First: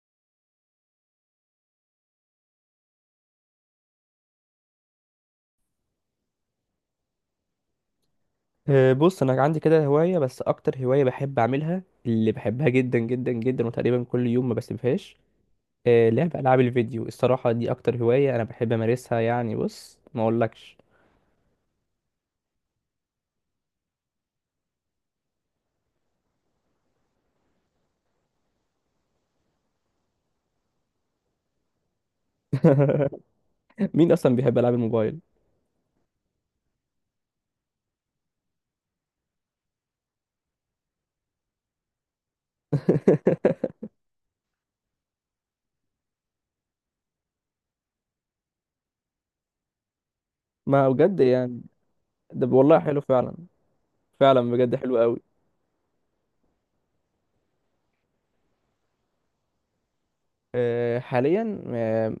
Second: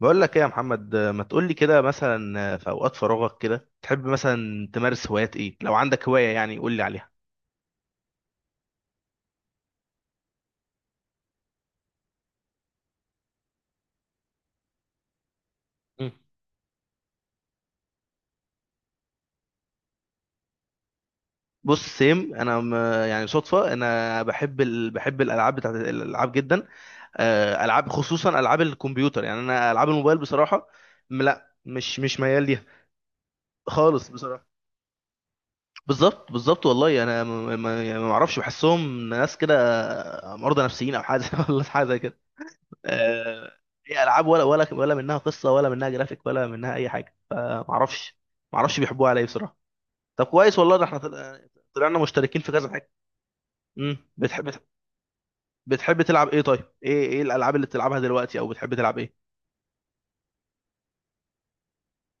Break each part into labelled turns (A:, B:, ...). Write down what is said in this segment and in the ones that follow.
A: بقول لك ايه يا محمد؟ ما تقول لي كده، مثلا في اوقات فراغك كده تحب مثلا تمارس هوايات ايه؟ لو عندك هواية يعني قول لي عليها.
B: بص انا عندي كده هوايه، بس اكتر هوايه بحب اعملها اللي بحبها جدا جدا جدا، وتقريبا كل يوم ما بسيبهاش.
A: مم.
B: لعب العاب الفيديو، الصراحه دي اكتر هوايه انا بحب امارسها، يعني بص ما اقولكش.
A: بص سيم، يعني صدفة انا بحب بحب الالعاب، بتاعت الالعاب جدا. العاب، خصوصا العاب الكمبيوتر. يعني انا العاب الموبايل بصراحة لا، مش ميال ليها خالص
B: مين اصلا
A: بصراحة.
B: بيحب العاب الموبايل؟
A: بالظبط بالظبط، والله انا يعني ما اعرفش، بحسهم ناس كده مرضى نفسيين او حاجة، ولا حاجة. آه، هي العاب ولا ولا ولا منها قصه، ولا منها جرافيك، ولا منها اي حاجه. ما اعرفش. ما اعرفش بيحبوها على ايه بصراحه. طب كويس والله، ده
B: ما
A: احنا
B: بجد يعني،
A: طلعنا مشتركين
B: ده
A: في كذا
B: والله
A: حاجه.
B: حلو فعلا.
A: امم
B: فعلا
A: بتحب بتح-
B: بجد حلو.
A: بتحب تلعب ايه؟ طيب ايه ايه الالعاب اللي بتلعبها دلوقتي، او بتحب تلعب ايه؟
B: حاليا،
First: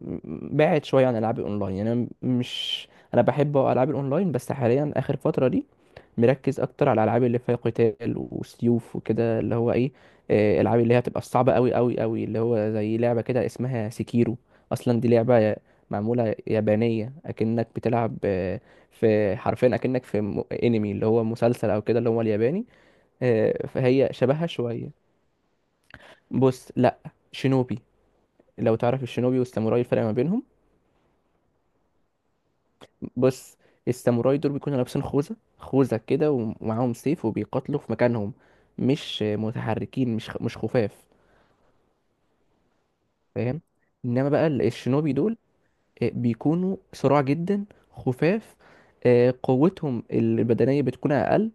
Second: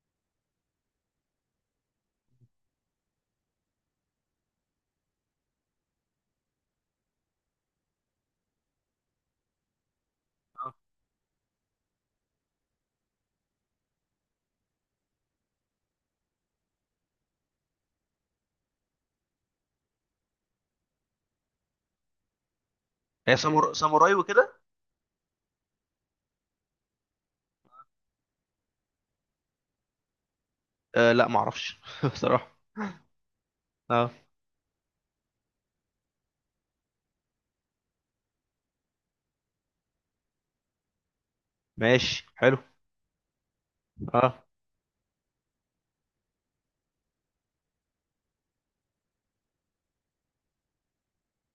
B: بعد شويه عن العاب الاونلاين، يعني انا مش، انا بحب العاب الاونلاين، بس حاليا اخر فتره دي مركز اكتر على الالعاب اللي فيها قتال وسيوف وكده، اللي هو ايه،
A: آه.
B: الالعاب اللي هي بتبقى صعبه قوي قوي قوي، اللي هو زي لعبه كده اسمها سيكيرو. اصلا دي لعبه معموله يابانيه، اكنك بتلعب في، حرفيا اكنك في انمي، اللي هو مسلسل او كده، اللي هو الياباني.
A: هي
B: فهي
A: ساموراي
B: شبهها
A: وكده؟
B: شويه. بص لا، شينوبي. لو تعرف الشينوبي والساموراي الفرق ما بينهم.
A: آه لا، ما اعرفش بصراحه.
B: بص
A: اه،
B: الساموراي دول بيكونوا لابسين خوذة كده، ومعاهم سيف وبيقاتلوا في مكانهم، مش متحركين، مش خفاف،
A: ماشي حلو.
B: فاهم. انما
A: اه.
B: بقى الشينوبي دول بيكونوا صراع جدا، خفاف. قوتهم البدنية بتكون أقل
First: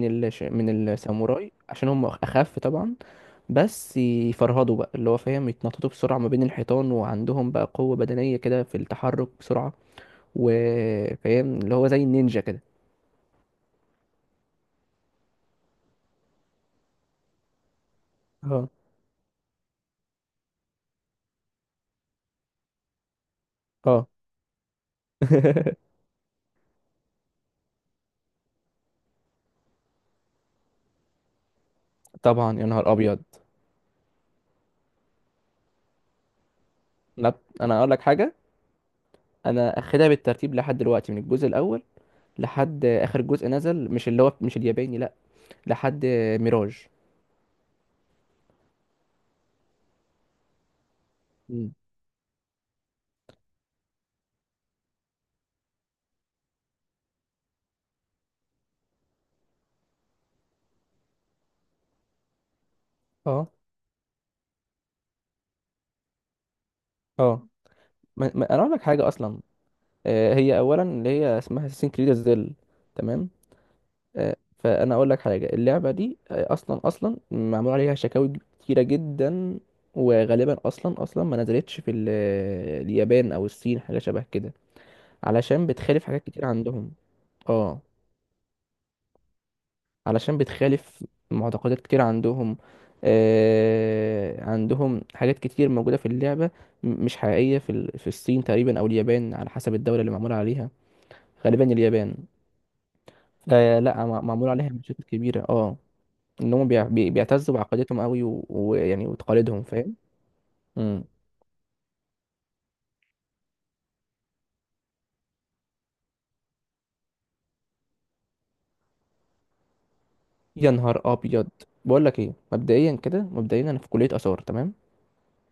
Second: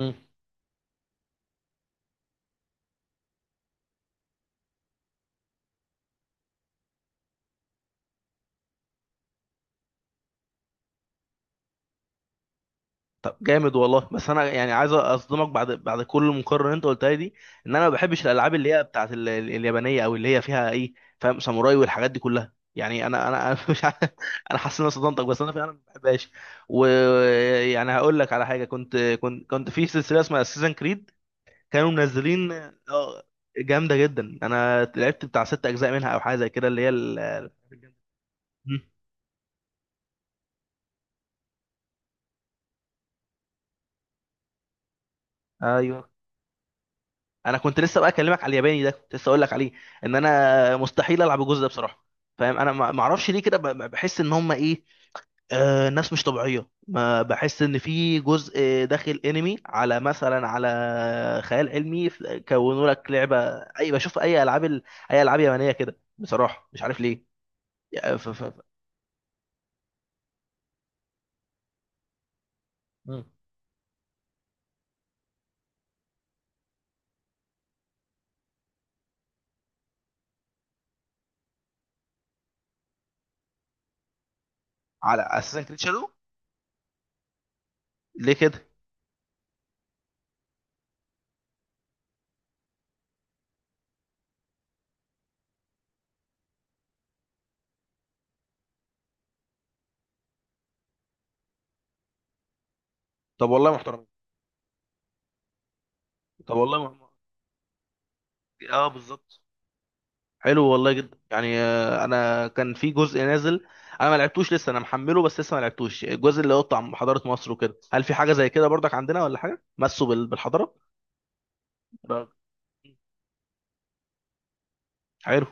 A: مم.
B: الش... من الساموراي عشان هم أخف طبعا، بس يفرهدوا بقى اللي هو فاهم، يتنططوا بسرعة ما بين الحيطان، وعندهم بقى قوة بدنية كده في التحرك بسرعة، وفاهم اللي هو زي النينجا كده.
A: طب جامد والله. بس انا يعني عايز اصدمك، بعد بعد كل المقارنه اللي انت قلتها لي دي، ان انا ما بحبش الالعاب
B: اه،
A: اللي هي بتاعت اليابانيه، او اللي هي فيها ايه، فاهم؟ ساموراي والحاجات دي كلها. يعني انا أنا مش عارف.
B: اه.
A: انا حاسس ان انا صدمتك، بس انا فعلا ما بحبهاش. ويعني هقول لك على حاجه، كنت في سلسله اسمها سيزن كريد، كانوا منزلين.
B: طبعا يا نهار ابيض.
A: اه، جامده جدا. انا لعبت بتاع ست اجزاء منها او حاجه زي كده، اللي هي
B: لا انا اقول لك حاجه،
A: مم.
B: انا اخدها بالترتيب لحد دلوقتي، من الجزء الاول لحد اخر جزء نزل، مش اللي هو مش الياباني لا، لحد
A: ايوه،
B: ميراج.
A: انا كنت لسه بقى اكلمك على الياباني ده، كنت لسه اقول لك عليه، ان انا مستحيل العب الجزء ده
B: مم.
A: بصراحه، فاهم؟ انا ما اعرفش ليه كده، بحس ان هم ايه، آه، ناس مش طبيعيه. ما بحس ان في جزء داخل انمي، على مثلا على خيال علمي، كونوا لك لعبه.
B: اه،
A: اي بشوف اي اي العاب يابانيه كده بصراحه مش عارف ليه
B: اه.
A: يعني.
B: انا اقول لك حاجه اصلا، هي اولا اللي هي اسمها اساسين كريد زل،
A: مم.
B: تمام. فانا اقول لك حاجه، اللعبه دي اصلا معمول عليها شكاوي كتيره جدا، وغالبا اصلا ما نزلتش في اليابان او الصين، حاجه شبه كده،
A: على اساسن
B: علشان
A: كريد
B: بتخالف
A: شادو.
B: حاجات كتير عندهم. اه،
A: ليه كده؟
B: علشان بتخالف معتقدات كتير عندهم. عندهم حاجات كتير موجوده في اللعبه مش حقيقيه في في الصين تقريبا او اليابان، على حسب الدوله اللي معمول عليها، غالبا اليابان.
A: طب والله محترم.
B: لا، معمول عليها مشاكل كبيره. اه، ان
A: طب
B: هم
A: والله
B: بيعتزوا بعقيدتهم قوي
A: اه
B: ويعني
A: بالظبط.
B: وتقاليدهم، فاهم.
A: حلو والله
B: امم
A: جدا. يعني انا كان في جزء نازل، انا ما لعبتوش لسه، انا محمله بس لسه ما لعبتوش، الجزء اللي هو بتاع حضارة مصر وكده. هل في حاجة زي كده برضك عندنا، ولا حاجة مسوا
B: يا
A: بالحضارة؟
B: نهار ابيض. بقول لك
A: راجل،
B: ايه، مبدئيا كده، مبدئيا انا في كليه اثار، تمام.
A: حلو.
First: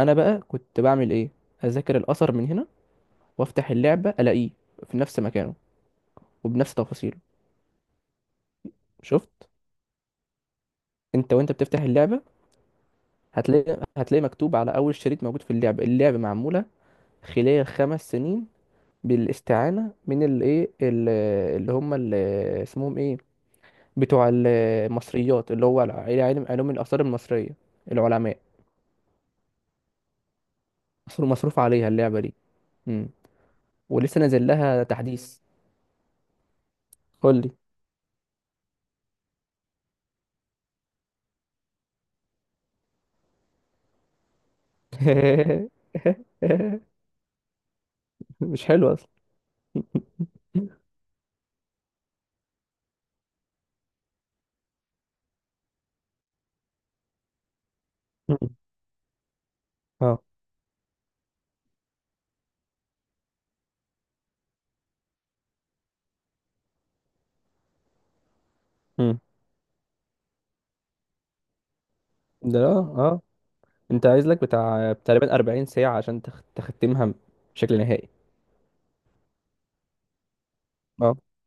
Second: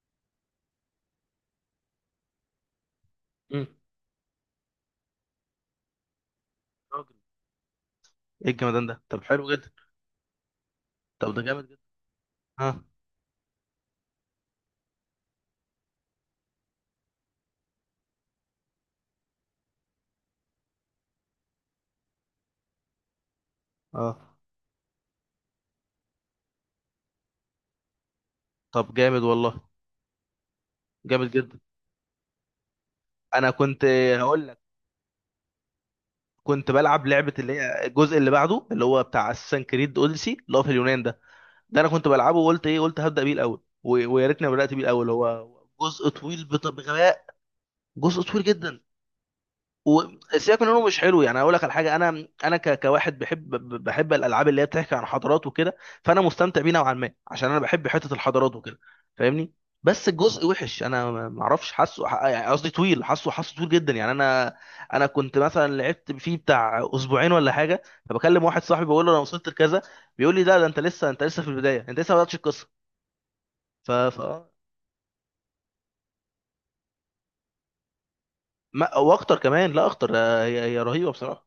B: انا بقى كنت بعمل ايه، اذاكر الاثر من هنا،
A: مم.
B: وافتح اللعبه الاقيه في نفس مكانه وبنفس
A: راجل،
B: تفاصيله.
A: ايه الجمدان ده؟ طب
B: شفت؟
A: حلو جدا.
B: انت
A: طب ده
B: وانت
A: جامد جدا.
B: بتفتح اللعبه
A: ها.
B: هتلاقي مكتوب على اول شريط موجود في اللعبه، اللعبه معموله خلال 5 سنين بالاستعانه من الايه، اللي هم اسمهم ايه، بتوع
A: اه.
B: المصريات، اللي هو علم علوم الآثار المصرية، العلماء.
A: طب جامد والله،
B: مصر
A: جامد جدا.
B: مصروف عليها اللعبة دي. مم.
A: انا كنت
B: ولسه نازل
A: هقول لك،
B: لها تحديث.
A: كنت بلعب لعبة
B: قول لي.
A: اللي هي الجزء اللي بعده، اللي هو بتاع اساسن كريد اوديسي، اللي هو في اليونان ده. ده انا كنت بلعبه، وقلت ايه، قلت هبدا بيه الاول، ويا ريتني ما بدات بيه الاول. هو جزء طويل بغباء، جزء طويل
B: مش
A: جدا.
B: حلو أصلا.
A: وسيبك من انه مش حلو، يعني اقول لك على حاجه، انا كواحد بحب بحب الالعاب اللي هي بتحكي عن حضارات وكده، فانا مستمتع بيه نوعا ما، عشان انا بحب حته
B: مم.
A: الحضارات وكده، فاهمني. بس
B: اه.
A: الجزء وحش، انا ما اعرفش. حاسه يعني قصدي طويل. حاسه حاسه طويل جدا يعني. انا انا كنت مثلا لعبت فيه بتاع اسبوعين ولا حاجه، فبكلم واحد صاحبي، بقول له انا
B: مم.
A: وصلت لكذا، بيقول لي ده انت لسه، انت لسه في البدايه، انت لسه ما بداتش
B: ده
A: القصه.
B: لا، اه.
A: ف
B: انت
A: ف
B: عايز لك بتاع تقريبا 40 ساعة عشان تختمها بشكل نهائي.
A: ما واخطر كمان، لا اخطر. هي رهيبه
B: اه،
A: بصراحه.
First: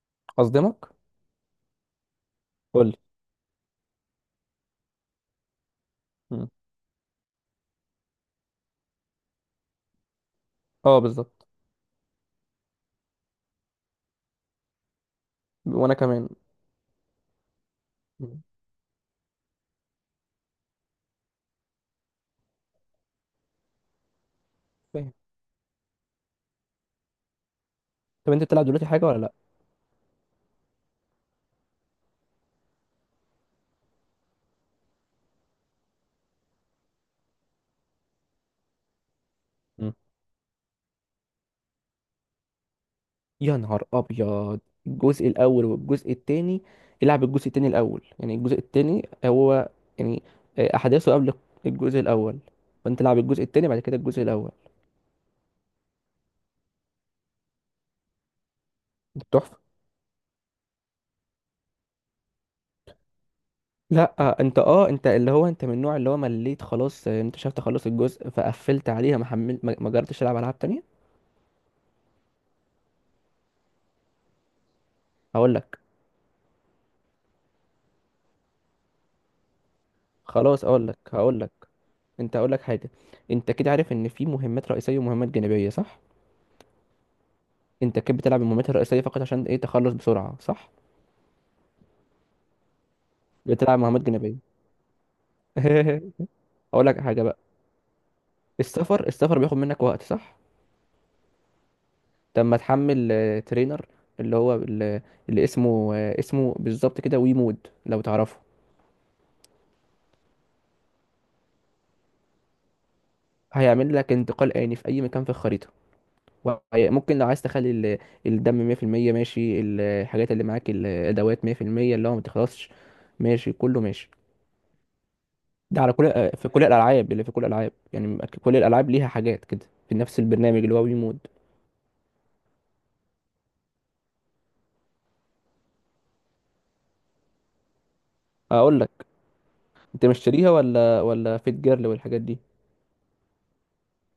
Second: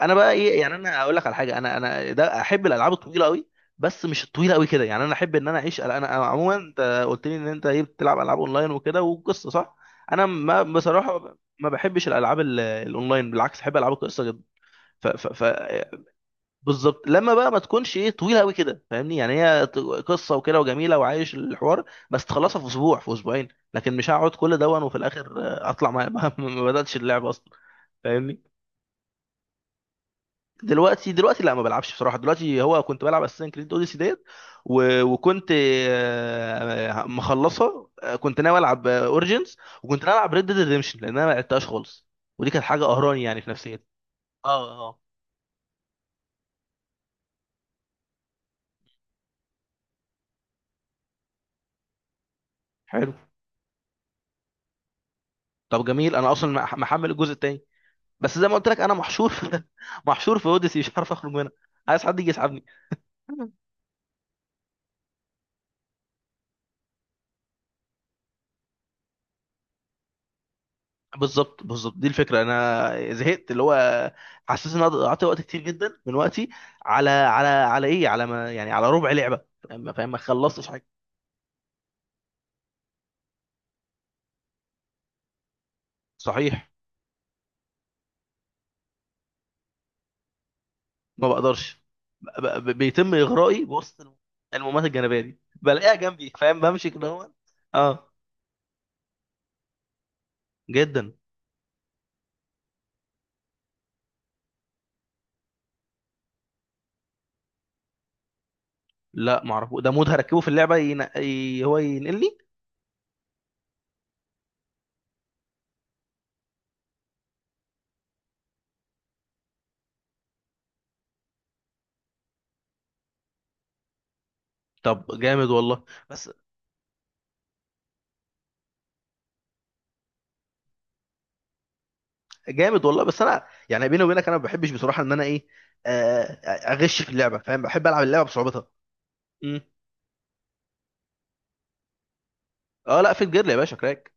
A: انا بقى ايه، يعني
B: أصدمك،
A: انا اقول لك على حاجه، انا ده احب
B: قول
A: الالعاب
B: لي.
A: الطويله قوي، بس مش الطويله قوي كده، يعني انا احب ان انا اعيش. انا
B: مم.
A: عموما انت قلت لي ان انت ايه، بتلعب العاب اونلاين وكده وقصه، صح؟ انا، ما
B: اه
A: بصراحه
B: بالظبط،
A: ما بحبش الالعاب الاونلاين، بالعكس احب العاب القصه جدا.
B: وأنا كمان.
A: بالظبط، لما بقى ما تكونش ايه طويله
B: مم.
A: قوي كده، فاهمني؟ يعني هي قصه وكده، وجميله وعايش الحوار، بس تخلصها في اسبوع في اسبوعين، لكن مش هقعد كل ده، وفي
B: فاهم.
A: الاخر اطلع ما, ما ما بداتش اللعب اصلا،
B: طب
A: فاهمني؟
B: أنت بتلعب دلوقتي حاجة ولا لأ؟
A: دلوقتي، دلوقتي لا ما بلعبش بصراحه. دلوقتي هو كنت بلعب اساسن كريد اوديسي ديت، وكنت مخلصه. كنت ناوي العب اوريجينز، وكنت ناوي العب ريد ديد ريديمشن، لان انا ما لعبتهاش خالص، ودي كانت حاجه قهراني يعني في
B: يا
A: نفسيتي.
B: نهار ابيض.
A: اه اه.
B: الجزء الاول والجزء التاني، العب الجزء التاني الاول، يعني الجزء التاني هو يعني احداثه قبل الجزء الاول، فانت
A: حلو.
B: العب الجزء التاني بعد كده الجزء الاول.
A: طب جميل، انا اصلا محمل الجزء التاني، بس زي ما قلت لك، انا محشور
B: تحفه.
A: في محشور في اوديسي، مش عارف اخرج منها. عايز حد يجي يسحبني.
B: لا، آه، انت اه انت اللي هو انت من النوع اللي هو مليت خلاص، انت شفت خلاص الجزء فقفلت عليها، ما حملت، ما جربتش تلعب العاب تانية.
A: بالظبط بالظبط، دي الفكره. انا زهقت، اللي هو حسيت ان انا قعدت وقت
B: هقول
A: كتير
B: لك،
A: جدا من وقتي على ايه، على ما يعني على ربع لعبه، فاهم فاهم؟ ما
B: خلاص
A: خلصتش حاجه.
B: اقول لك، هقول لك انت، هقول لك حاجه. انت كده عارف ان في مهمات رئيسيه ومهمات جانبيه، صح؟
A: صحيح.
B: انت كده بتلعب المهمات الرئيسيه فقط عشان ايه، تخلص بسرعه، صح؟
A: ما بقدرش، بيتم اغرائي
B: بتلعب
A: بوسط
B: مهمات جانبية.
A: المهمات الجانبيه دي، بلاقيها جنبي فاهم،
B: اقول
A: بمشي
B: لك
A: كده.
B: حاجه
A: هو
B: بقى،
A: اه
B: السفر بياخد منك وقت، صح؟
A: جدا.
B: طب ما تحمل ترينر، اللي هو بال- اللي اسمه اسمه بالظبط كده، ويمود، لو تعرفه.
A: لا ما اعرفه ده. مود هركبه في اللعبه هو ينقلني.
B: هيعمل لك انتقال آني في اي مكان في الخريطه، ممكن لو عايز تخلي الدم 100%، ماشي، الحاجات اللي معاك الادوات 100%، اللي هو ما تخلصش، ماشي كله ماشي.
A: طب جامد
B: ده
A: والله.
B: على كل
A: بس
B: في كل الالعاب، يعني، كل الالعاب ليها حاجات كده في نفس البرنامج، اللي هو ويمود.
A: جامد والله. بس انا يعني بيني وبينك، انا ما بحبش بصراحه ان انا ايه، آه، اغش في اللعبه، فاهم؟ بحب العب اللعبه بصعوبتها.
B: اقول لك،
A: مم.
B: انت مشتريها ولا فيت جيرل والحاجات دي؟
A: اه، لا في الجير يا باشا، كراك.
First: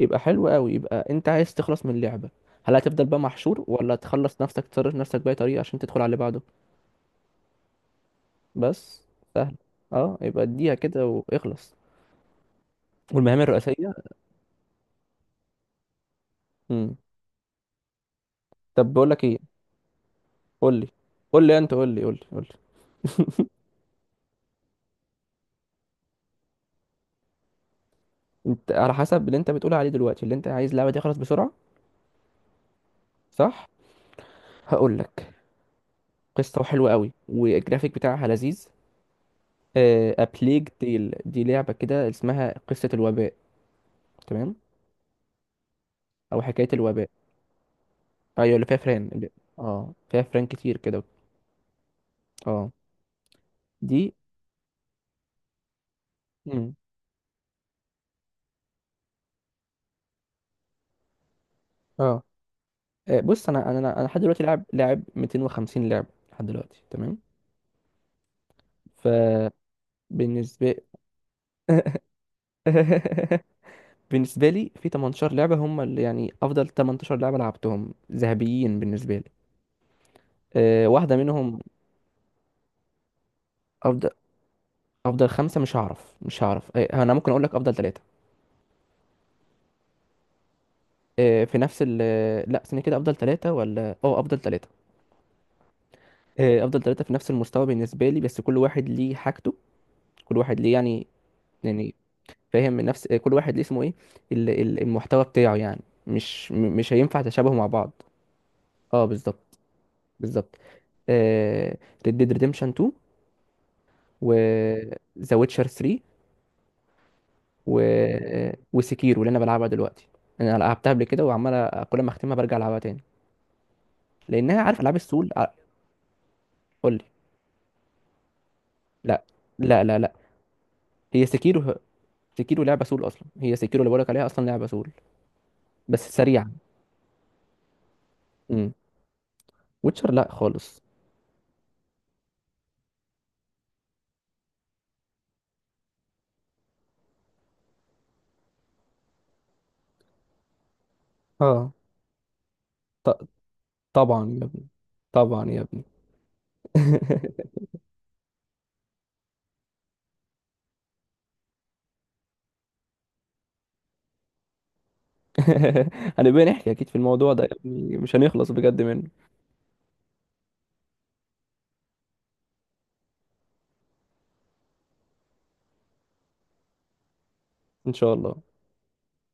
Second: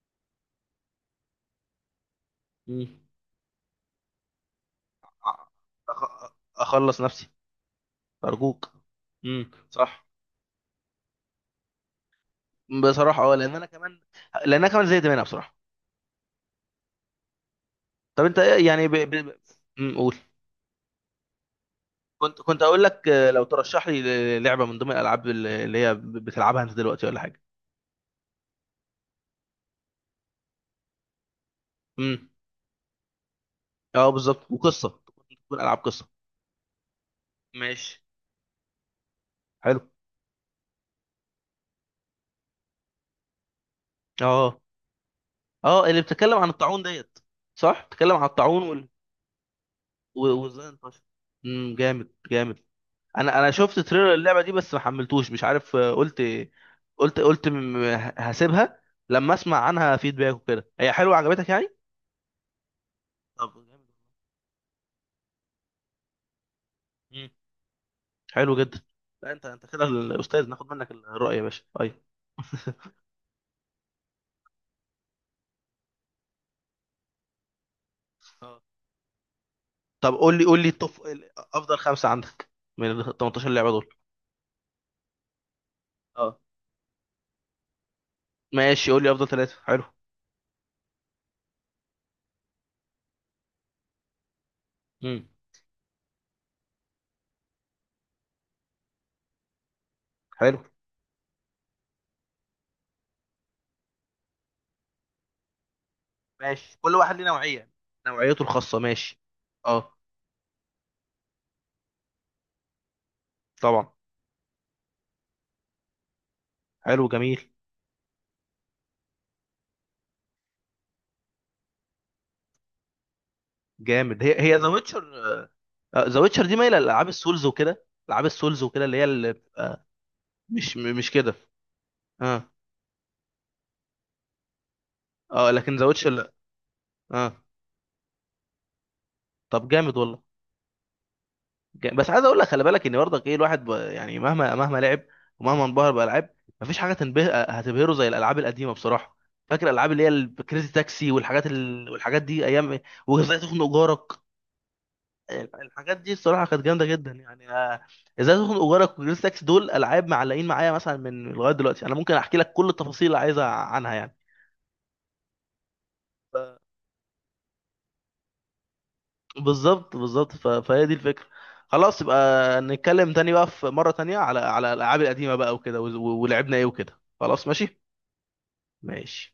B: يبقى حلو قوي، يبقى انت عايز تخلص من اللعبة، هل
A: مم.
B: هتفضل بقى محشور، ولا تخلص نفسك، تصرف نفسك بأي طريقة عشان تدخل على اللي
A: أخ-
B: بعده.
A: اخلص نفسي، ارجوك.
B: بس
A: مم.
B: سهل،
A: صح.
B: اه، يبقى اديها كده واخلص،
A: بصراحه اه،
B: والمهام
A: لان انا
B: الرئيسية.
A: كمان، لان انا كمان زهقت منها بصراحه.
B: امم
A: طب انت ايه يعني
B: طب بقول لك ايه،
A: أمم، قول.
B: قول لي قول لي انت قول لي قول لي
A: كنت
B: قول لي.
A: اقول لك، لو ترشح لي لعبه من ضمن الالعاب اللي هي بتلعبها انت دلوقتي، ولا حاجه.
B: انت على حسب اللي انت بتقول عليه دلوقتي، اللي انت عايز اللعبة دي تخلص بسرعة،
A: مم.
B: صح.
A: اه بالظبط، وقصه.
B: هقول لك،
A: تكون العاب قصه.
B: قصة حلوة قوي والجرافيك
A: ماشي،
B: بتاعها لذيذ.
A: حلو.
B: أبليج تيل، دي لعبة كده اسمها قصة الوباء، تمام،
A: اه. اه، اللي بتتكلم
B: أو
A: عن
B: حكاية
A: الطاعون
B: الوباء.
A: ديت؟ صح، بتتكلم عن
B: ايوه
A: الطاعون
B: اللي فيها فران اه، فيها فران
A: وازاي
B: كتير
A: انتشر.
B: كده.
A: امم، جامد جامد.
B: اه.
A: انا انا شفت
B: دي.
A: تريلر اللعبه دي، بس ما حملتوش، مش عارف. قلت،
B: مم.
A: هسيبها لما اسمع عنها فيدباك وكده. هي حلوه عجبتك يعني؟
B: اه. بص
A: طب
B: انا انا
A: جامد.
B: انا أنا لحد دلوقتي لاعب 250 لعبه لحد دلوقتي، تمام.
A: مم. حلو جدا. لا انت، انت كده الاستاذ، ناخد
B: فبالنسبه
A: منك الرأي يا باشا، ايوه.
B: بالنسبه لي في 18 لعبه هم اللي يعني افضل 18 لعبه لعبتهم،
A: اه.
B: ذهبيين بالنسبه لي.
A: طب قول لي، قول لي التوب
B: واحده منهم.
A: افضل خمسه عندك، من ال 18 لعبه دول.
B: افضل افضل خمسه
A: اه،
B: مش هعرف، انا ممكن اقول لك افضل ثلاثه.
A: ماشي، قول لي افضل ثلاثه، حلو.
B: في نفس ال لا استنى كده، افضل ثلاثه ولا، اه، افضل ثلاثه.
A: امم.
B: افضل ثلاثه في نفس المستوى بالنسبه لي، بس كل واحد ليه حاجته، كل
A: حلو.
B: واحد ليه يعني فاهم، من نفس كل واحد ليه اسمه ايه، المحتوى بتاعه يعني، مش
A: ماشي،
B: مش
A: كل واحد
B: هينفع
A: ليه
B: تشابهوا مع
A: نوعية،
B: بعض.
A: نوعيته الخاصة،
B: اه
A: ماشي.
B: بالظبط
A: اه.
B: بالظبط ريد ديد ريديمشن 2،
A: طبعا.
B: و ذا ويتشر 3،
A: حلو، جميل.
B: و وسكيرو اللي انا بلعبها دلوقتي، انا لعبتها قبل كده وعمال كل ما اختمها برجع العبها تاني،
A: جامد. هي
B: لانها
A: ذا
B: عارف العاب
A: ويتشر.
B: السول
A: ذا ويتشر دي مايلة
B: قول لي.
A: لألعاب السولز وكده، ألعاب السولز وكده، اللي هي
B: لا،
A: اللي
B: لا،
A: بتبقى،
B: لا، لا.
A: مش
B: هي
A: كده؟
B: سكيرو،
A: اه.
B: لعبه سول اصلا، هي سكيرو اللي بقولك عليها اصلا لعبه سول
A: اه، لكن ذا
B: بس
A: ويتشر لا.
B: سريعة.
A: اه.
B: امم.
A: طب جامد
B: ويتشر
A: والله.
B: لا خالص.
A: جامد. بس عايز اقول لك خلي بالك ان برضك ايه، الواحد يعني مهما لعب، ومهما انبهر بالالعاب، مفيش حاجه هتبهره زي الالعاب القديمه بصراحه. فاكر الالعاب اللي هي الكريزي تاكسي
B: اه،
A: والحاجات دي ايام؟
B: ط-
A: وازاي تخنق جارك.
B: طبعا يا ابني، طبعا يا ابني.
A: الحاجات دي الصراحه كانت جامده جدا يعني. ازاي تخنق جارك، وجريس تاكس، دول العاب معلقين معايا مثلا من لغايه دلوقتي، انا ممكن احكي لك كل التفاصيل اللي عايزها عنها يعني.
B: هنبقى نحكي اكيد في الموضوع ده يا ابني، مش هنخلص بجد منه.
A: بالظبط بالظبط، فهي دي الفكره. خلاص، يبقى نتكلم تاني بقى في مره تانية على على الالعاب القديمه بقى وكده، ولعبنا ايه وكده، خلاص، ماشي.
B: ان شاء الله.
A: ماشي.